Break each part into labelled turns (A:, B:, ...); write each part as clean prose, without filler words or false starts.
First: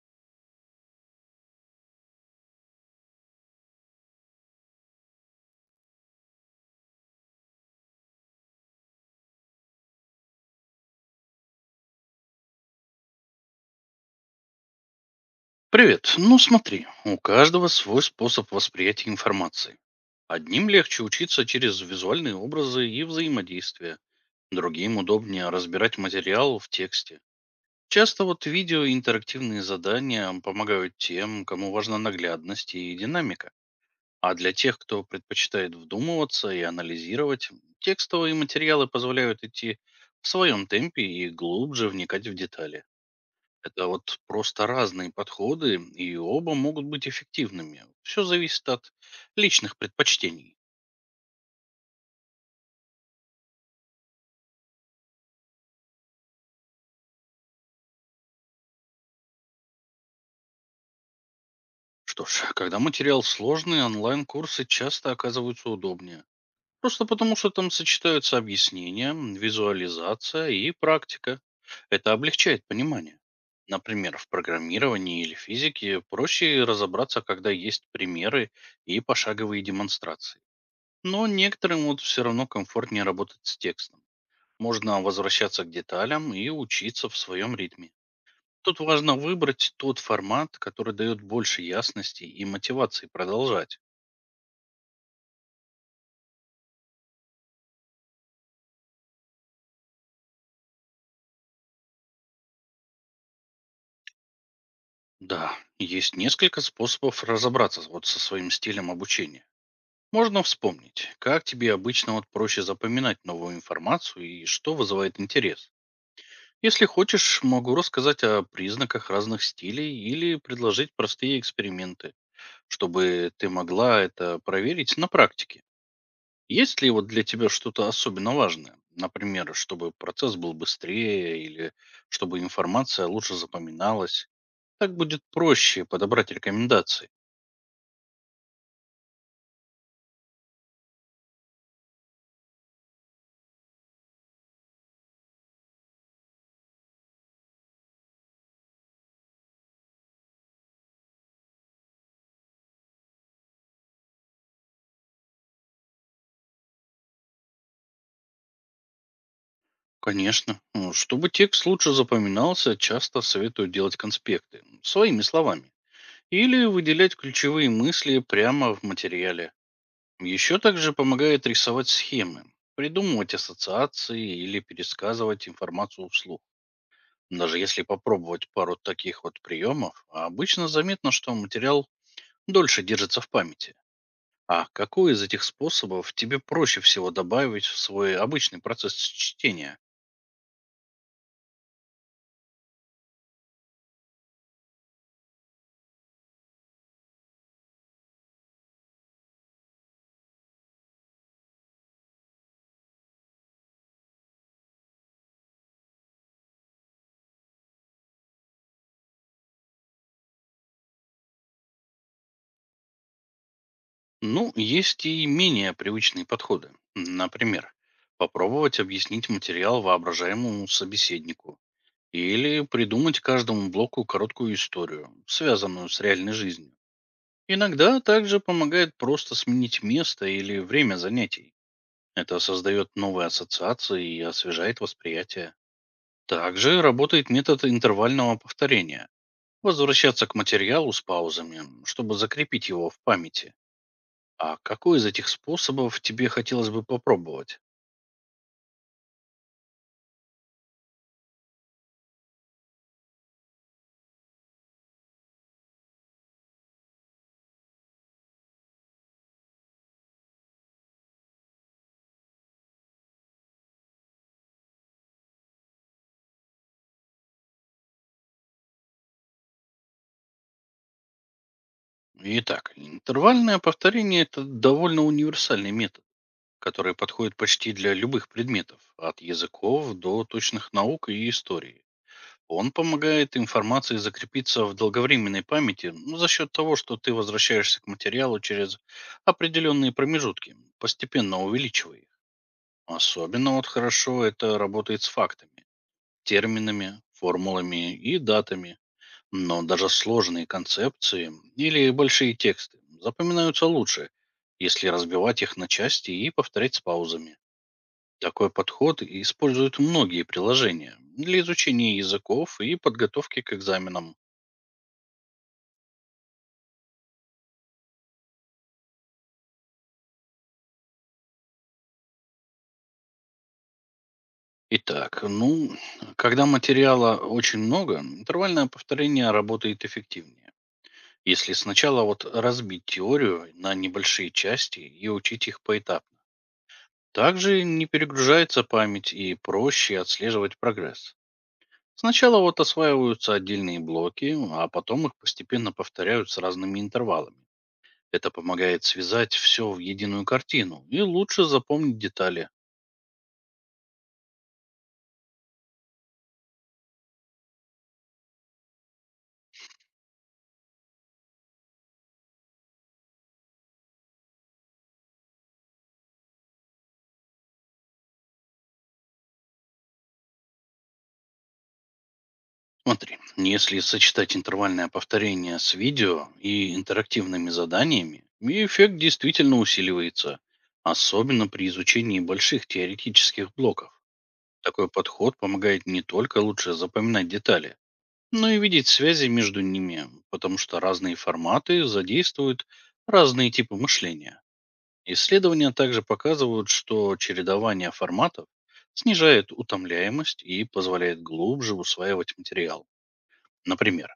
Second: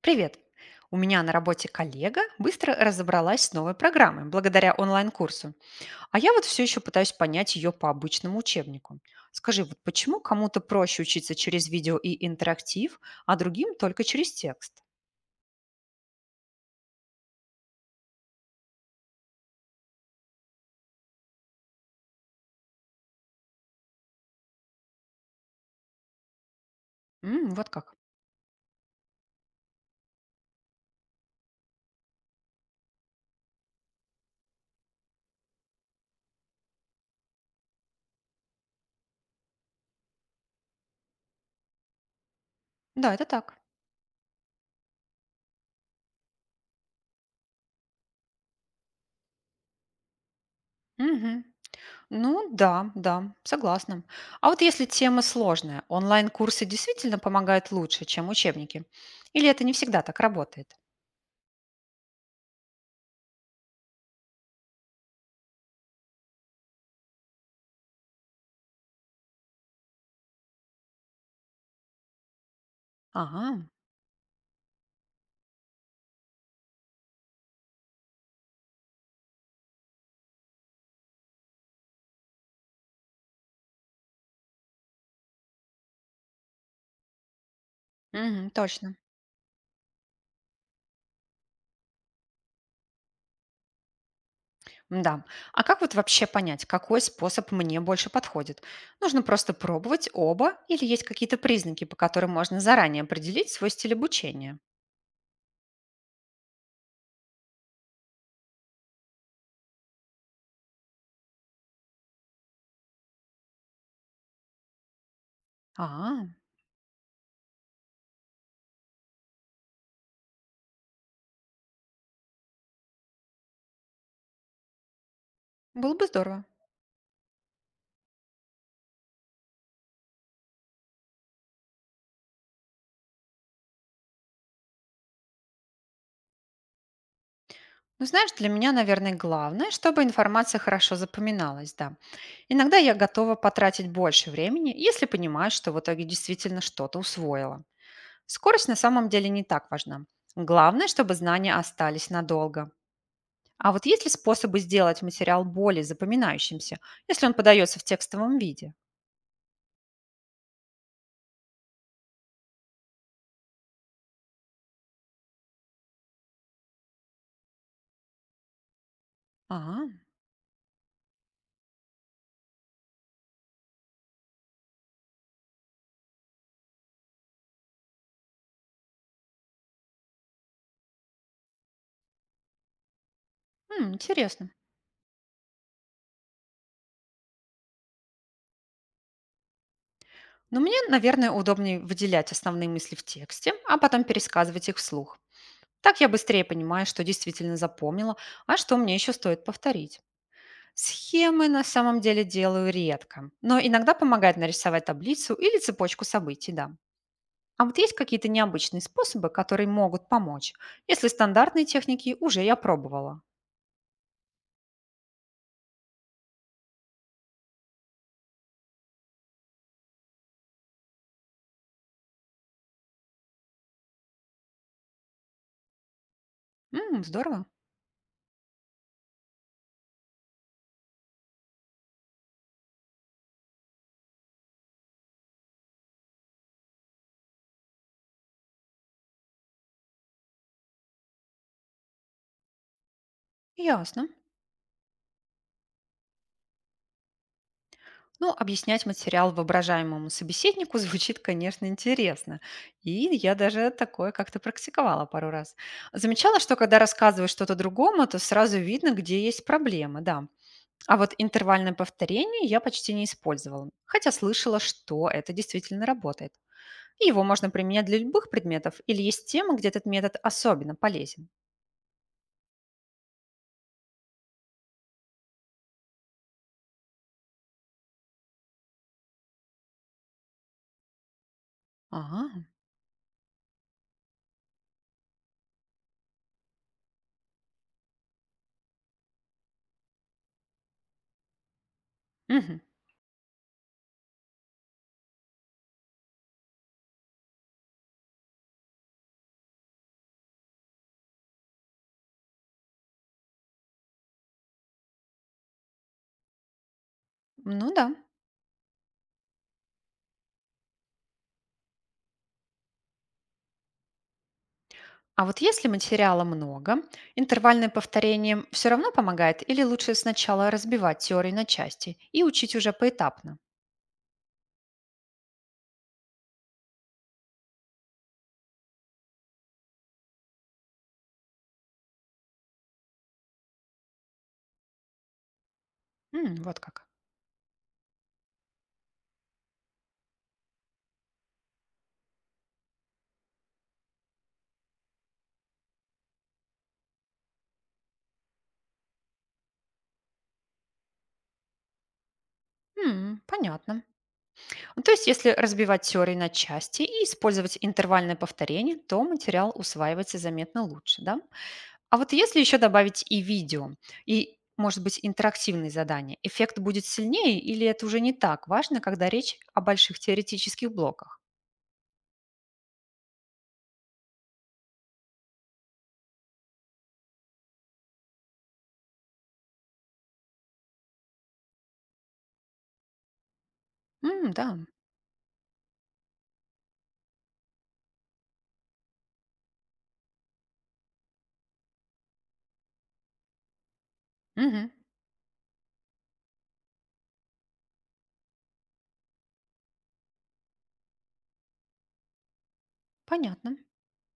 A: Привет! У меня на работе коллега быстро разобралась с новой программой благодаря онлайн-курсу. А я вот все еще пытаюсь понять ее по обычному учебнику. Скажи, вот почему кому-то проще учиться через видео и интерактив, а другим только через текст?
B: Привет. Ну смотри, у каждого свой способ восприятия информации. Одним легче учиться через визуальные образы и взаимодействия. Другим удобнее разбирать материал в тексте.
A: М, вот как.
B: Часто вот видео и интерактивные задания помогают тем, кому важна наглядность и динамика. А для тех, кто предпочитает вдумываться и анализировать, текстовые материалы позволяют идти в своем темпе и глубже вникать в детали.
A: Да, это так.
B: Это вот просто разные подходы, и оба могут быть эффективными. Все зависит от личных предпочтений.
A: Мгм. Ну да, да, согласна. А вот если тема сложная, онлайн-курсы действительно помогают лучше, чем учебники? Или это не всегда так работает?
B: Что ж, когда материал сложный, онлайн-курсы часто оказываются удобнее. Просто потому, что там сочетаются объяснения, визуализация и практика. Это облегчает понимание.
A: Ага,
B: Например, в программировании или физике проще разобраться, когда есть примеры и пошаговые демонстрации. Но некоторым вот все равно комфортнее работать с текстом. Можно возвращаться к деталям и учиться в своем ритме.
A: мгм,
B: Тут
A: точно.
B: важно выбрать тот формат, который дает больше ясности и мотивации продолжать.
A: Да. А как вот вообще понять, какой способ мне больше подходит? Нужно просто пробовать оба или есть какие-то признаки, по которым можно заранее определить свой стиль обучения?
B: Да, есть несколько способов разобраться вот со своим стилем обучения. Можно вспомнить, как тебе обычно вот проще запоминать новую информацию и что вызывает интерес.
A: А,
B: Если хочешь, могу рассказать о признаках разных стилей или предложить простые эксперименты, чтобы ты могла это проверить на практике.
A: было бы здорово.
B: Есть ли вот для тебя что-то особенно важное? Например, чтобы процесс был быстрее или чтобы информация лучше запоминалась? Так будет проще подобрать рекомендации.
A: Ну, знаешь, для меня, наверное, главное, чтобы информация хорошо запоминалась, да. Иногда я готова потратить больше времени, если понимаю, что в итоге действительно что-то усвоила. Скорость на самом деле не так важна. Главное, чтобы знания остались надолго. А вот есть ли способы сделать материал более запоминающимся, если он подается в текстовом виде?
B: Конечно. Ну, чтобы текст лучше запоминался, часто советую делать конспекты своими словами. Или выделять ключевые мысли прямо в материале.
A: А,
B: Еще также помогает рисовать схемы, придумывать ассоциации или пересказывать информацию вслух. Даже если попробовать пару таких вот приемов, обычно заметно, что материал дольше держится в памяти.
A: м, интересно.
B: А какой из этих способов тебе проще всего добавить в свой обычный процесс чтения?
A: Но мне, наверное, удобнее выделять основные мысли в тексте, а потом пересказывать их вслух. Так я быстрее понимаю, что действительно запомнила, а что мне еще стоит повторить. Схемы на самом деле делаю редко, но иногда помогает нарисовать таблицу или цепочку событий, да. А вот есть какие-то необычные способы, которые могут помочь, если стандартные техники уже я пробовала.
B: Ну, есть и менее привычные подходы. Например, попробовать объяснить материал воображаемому собеседнику или придумать каждому блоку короткую историю, связанную с реальной жизнью.
A: М, здорово.
B: Иногда также помогает просто сменить место или время занятий. Это создает новые ассоциации и освежает восприятие. Также работает метод интервального повторения. Возвращаться к материалу с паузами, чтобы закрепить его в памяти.
A: Ясно.
B: А какой из этих способов тебе хотелось бы попробовать?
A: Ну, объяснять материал воображаемому собеседнику звучит, конечно, интересно. И я даже такое как-то практиковала пару раз. Замечала, что когда рассказываешь что-то другому, то сразу видно, где есть проблемы, да. А вот интервальное повторение я почти не использовала, хотя слышала, что это действительно работает. И его можно применять для любых предметов, или есть темы, где этот метод особенно полезен.
B: Итак, интервальное повторение– это довольно универсальный метод, который подходит почти для любых предметов, от языков до точных наук и истории.
A: Ага,
B: Он помогает информации закрепиться в долговременной памяти, ну, за счет того, что ты возвращаешься к материалу через определенные промежутки, постепенно увеличивая их.
A: мгм.
B: Особенно вот хорошо это работает с фактами, терминами, формулами и датами. Но даже сложные концепции или большие тексты запоминаются лучше, если разбивать их на части и повторять с паузами.
A: Ну да.
B: Такой подход используют многие приложения для изучения языков и подготовки к экзаменам.
A: А вот если материала много, интервальное повторение все равно помогает или лучше сначала разбивать теорию на части и учить уже поэтапно?
B: Итак, ну, когда материала очень много, интервальное повторение работает эффективнее. Если сначала вот разбить теорию на небольшие части и учить их поэтапно.
A: М, вот как.
B: Также не перегружается память и проще отслеживать прогресс. Сначала вот осваиваются отдельные блоки, а потом их постепенно повторяют с разными интервалами. Это помогает связать все в единую картину и лучше запомнить детали.
A: М, понятно. Ну, то есть если разбивать теорию на части и использовать интервальное повторение, то материал усваивается заметно лучше, да? А вот если еще добавить и видео, и, может быть, интерактивные задания, эффект будет сильнее или это уже не так важно, когда речь о больших теоретических блоках?
B: Смотри, если сочетать интервальное повторение с видео и интерактивными заданиями, и эффект действительно усиливается, особенно при изучении больших теоретических блоков.
A: М, да.
B: Такой подход помогает не только лучше запоминать детали, но и видеть связи между ними, потому что разные форматы задействуют разные типы мышления.
A: Мгм.
B: Исследования также показывают, что чередование форматов снижает утомляемость и позволяет глубже усваивать материал.
A: Понятно.
B: Например,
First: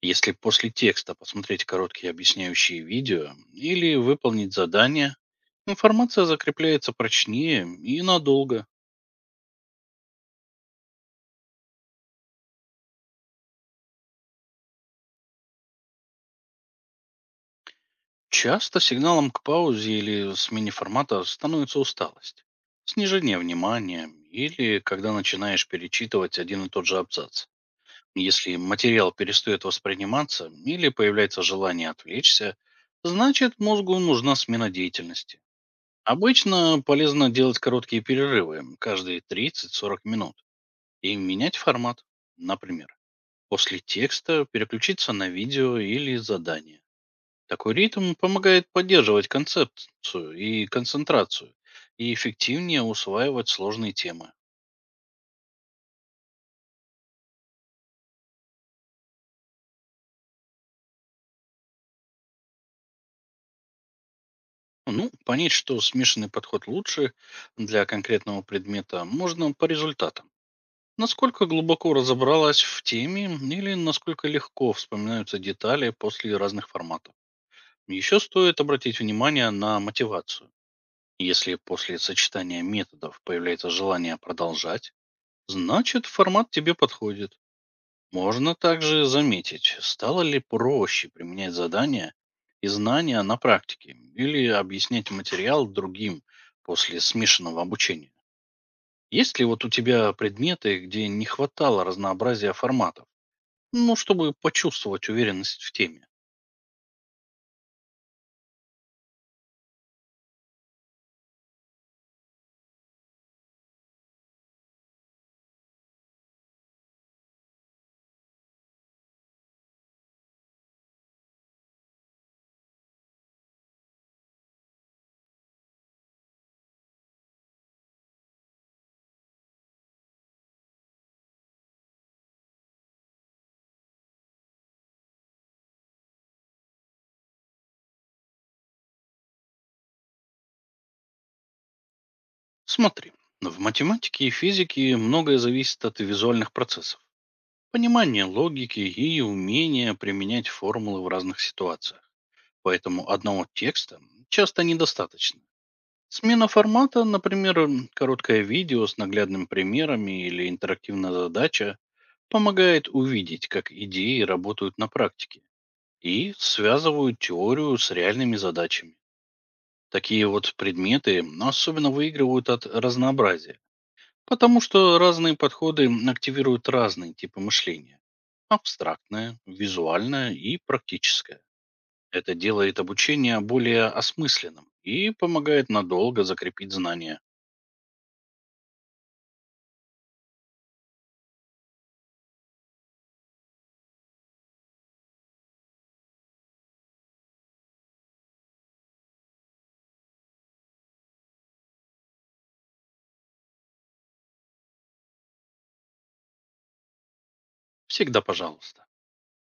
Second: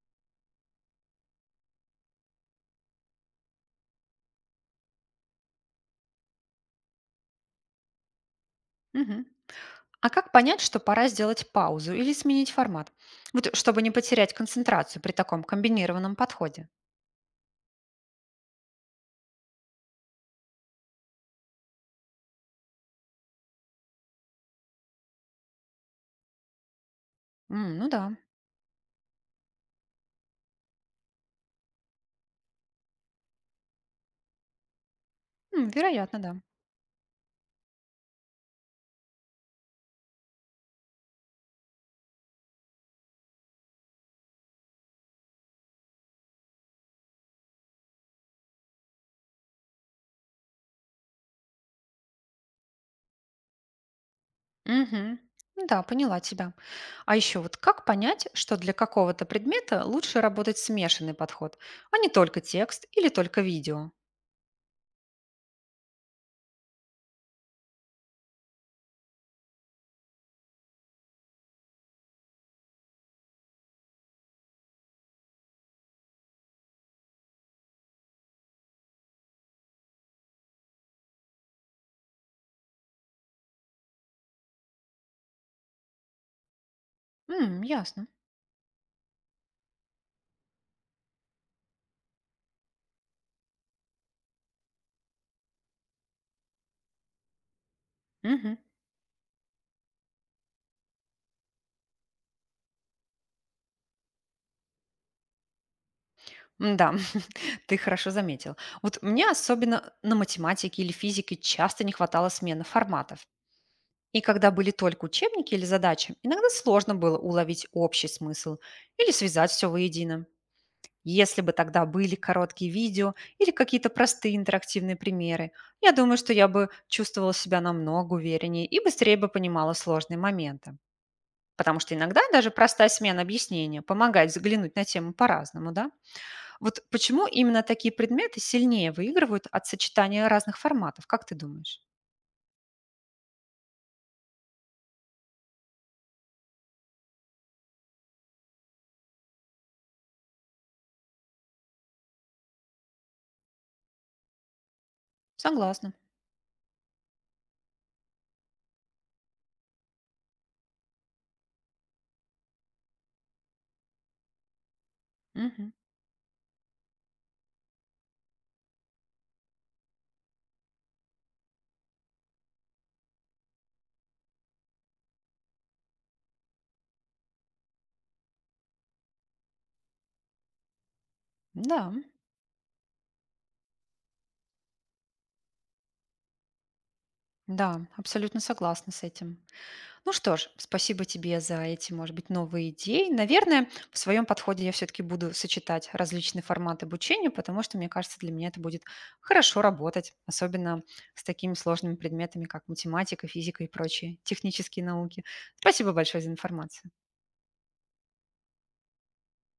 B: если после текста посмотреть короткие объясняющие видео или выполнить задание, информация закрепляется прочнее и надолго.
A: Мгм. А как понять, что пора сделать паузу или сменить формат? Вот чтобы не потерять концентрацию при таком комбинированном подходе.
B: Часто сигналом к паузе или смене формата становится усталость, снижение внимания или когда начинаешь перечитывать один и тот же абзац.
A: М, ну да.
B: Если материал перестает восприниматься или появляется желание отвлечься, значит мозгу нужна смена деятельности.
A: М, вероятно, да.
B: Обычно полезно делать короткие перерывы каждые 30–40 минут, и менять формат. Например, после текста переключиться на видео или задание. Такой ритм помогает поддерживать концепцию и концентрацию, и эффективнее усваивать сложные темы.
A: Мгм. Ну да, поняла тебя. А еще вот как понять, что для какого-то предмета лучше работать смешанный подход, а не только текст или только видео?
B: Ну, понять, что смешанный подход лучше для конкретного предмета, можно по результатам. Насколько глубоко разобралась в теме или насколько легко вспоминаются детали после разных форматов. Еще стоит обратить внимание на мотивацию. Если после сочетания методов появляется желание продолжать, значит формат тебе подходит.
A: М, ясно.
B: Можно также заметить, стало ли проще применять задания и знания на практике или объяснять материал другим после смешанного обучения.
A: Мгм.
B: Есть ли вот у тебя предметы, где не хватало разнообразия форматов? Ну, чтобы почувствовать уверенность в теме.
A: Да, ты хорошо заметил. Вот мне особенно на математике или физике часто не хватало смены форматов. И когда были только учебники или задачи, иногда сложно было уловить общий смысл или связать все воедино. Если бы тогда были короткие видео или какие-то простые интерактивные примеры, я думаю, что я бы чувствовала себя намного увереннее и быстрее бы понимала сложные моменты. Потому что иногда даже простая смена объяснения помогает взглянуть на тему по-разному, да? Вот почему именно такие предметы сильнее выигрывают от сочетания разных форматов, как ты думаешь?
B: Смотри, в математике и физике многое зависит от визуальных процессов, понимания логики и умения применять формулы в разных ситуациях. Поэтому одного текста часто недостаточно.
A: Согласна.
B: Смена формата, например, короткое видео с наглядными примерами или интерактивная задача, помогает увидеть, как идеи работают на практике
A: Мгм.
B: и связывают теорию с реальными задачами. Такие вот предметы, особенно выигрывают от разнообразия. Потому что разные подходы активируют разные типы мышления. Абстрактное, визуальное и практическое.
A: Да.
B: Это делает обучение более осмысленным и помогает надолго закрепить знания.
A: Да, абсолютно согласна с этим. Ну что ж, спасибо тебе за эти, может быть, новые идеи. Наверное, в своем подходе я все-таки буду сочетать различные форматы обучения, потому что, мне кажется, для меня это будет хорошо работать, особенно с такими сложными предметами, как математика, физика и прочие технические науки. Спасибо большое за информацию.
B: Всегда пожалуйста.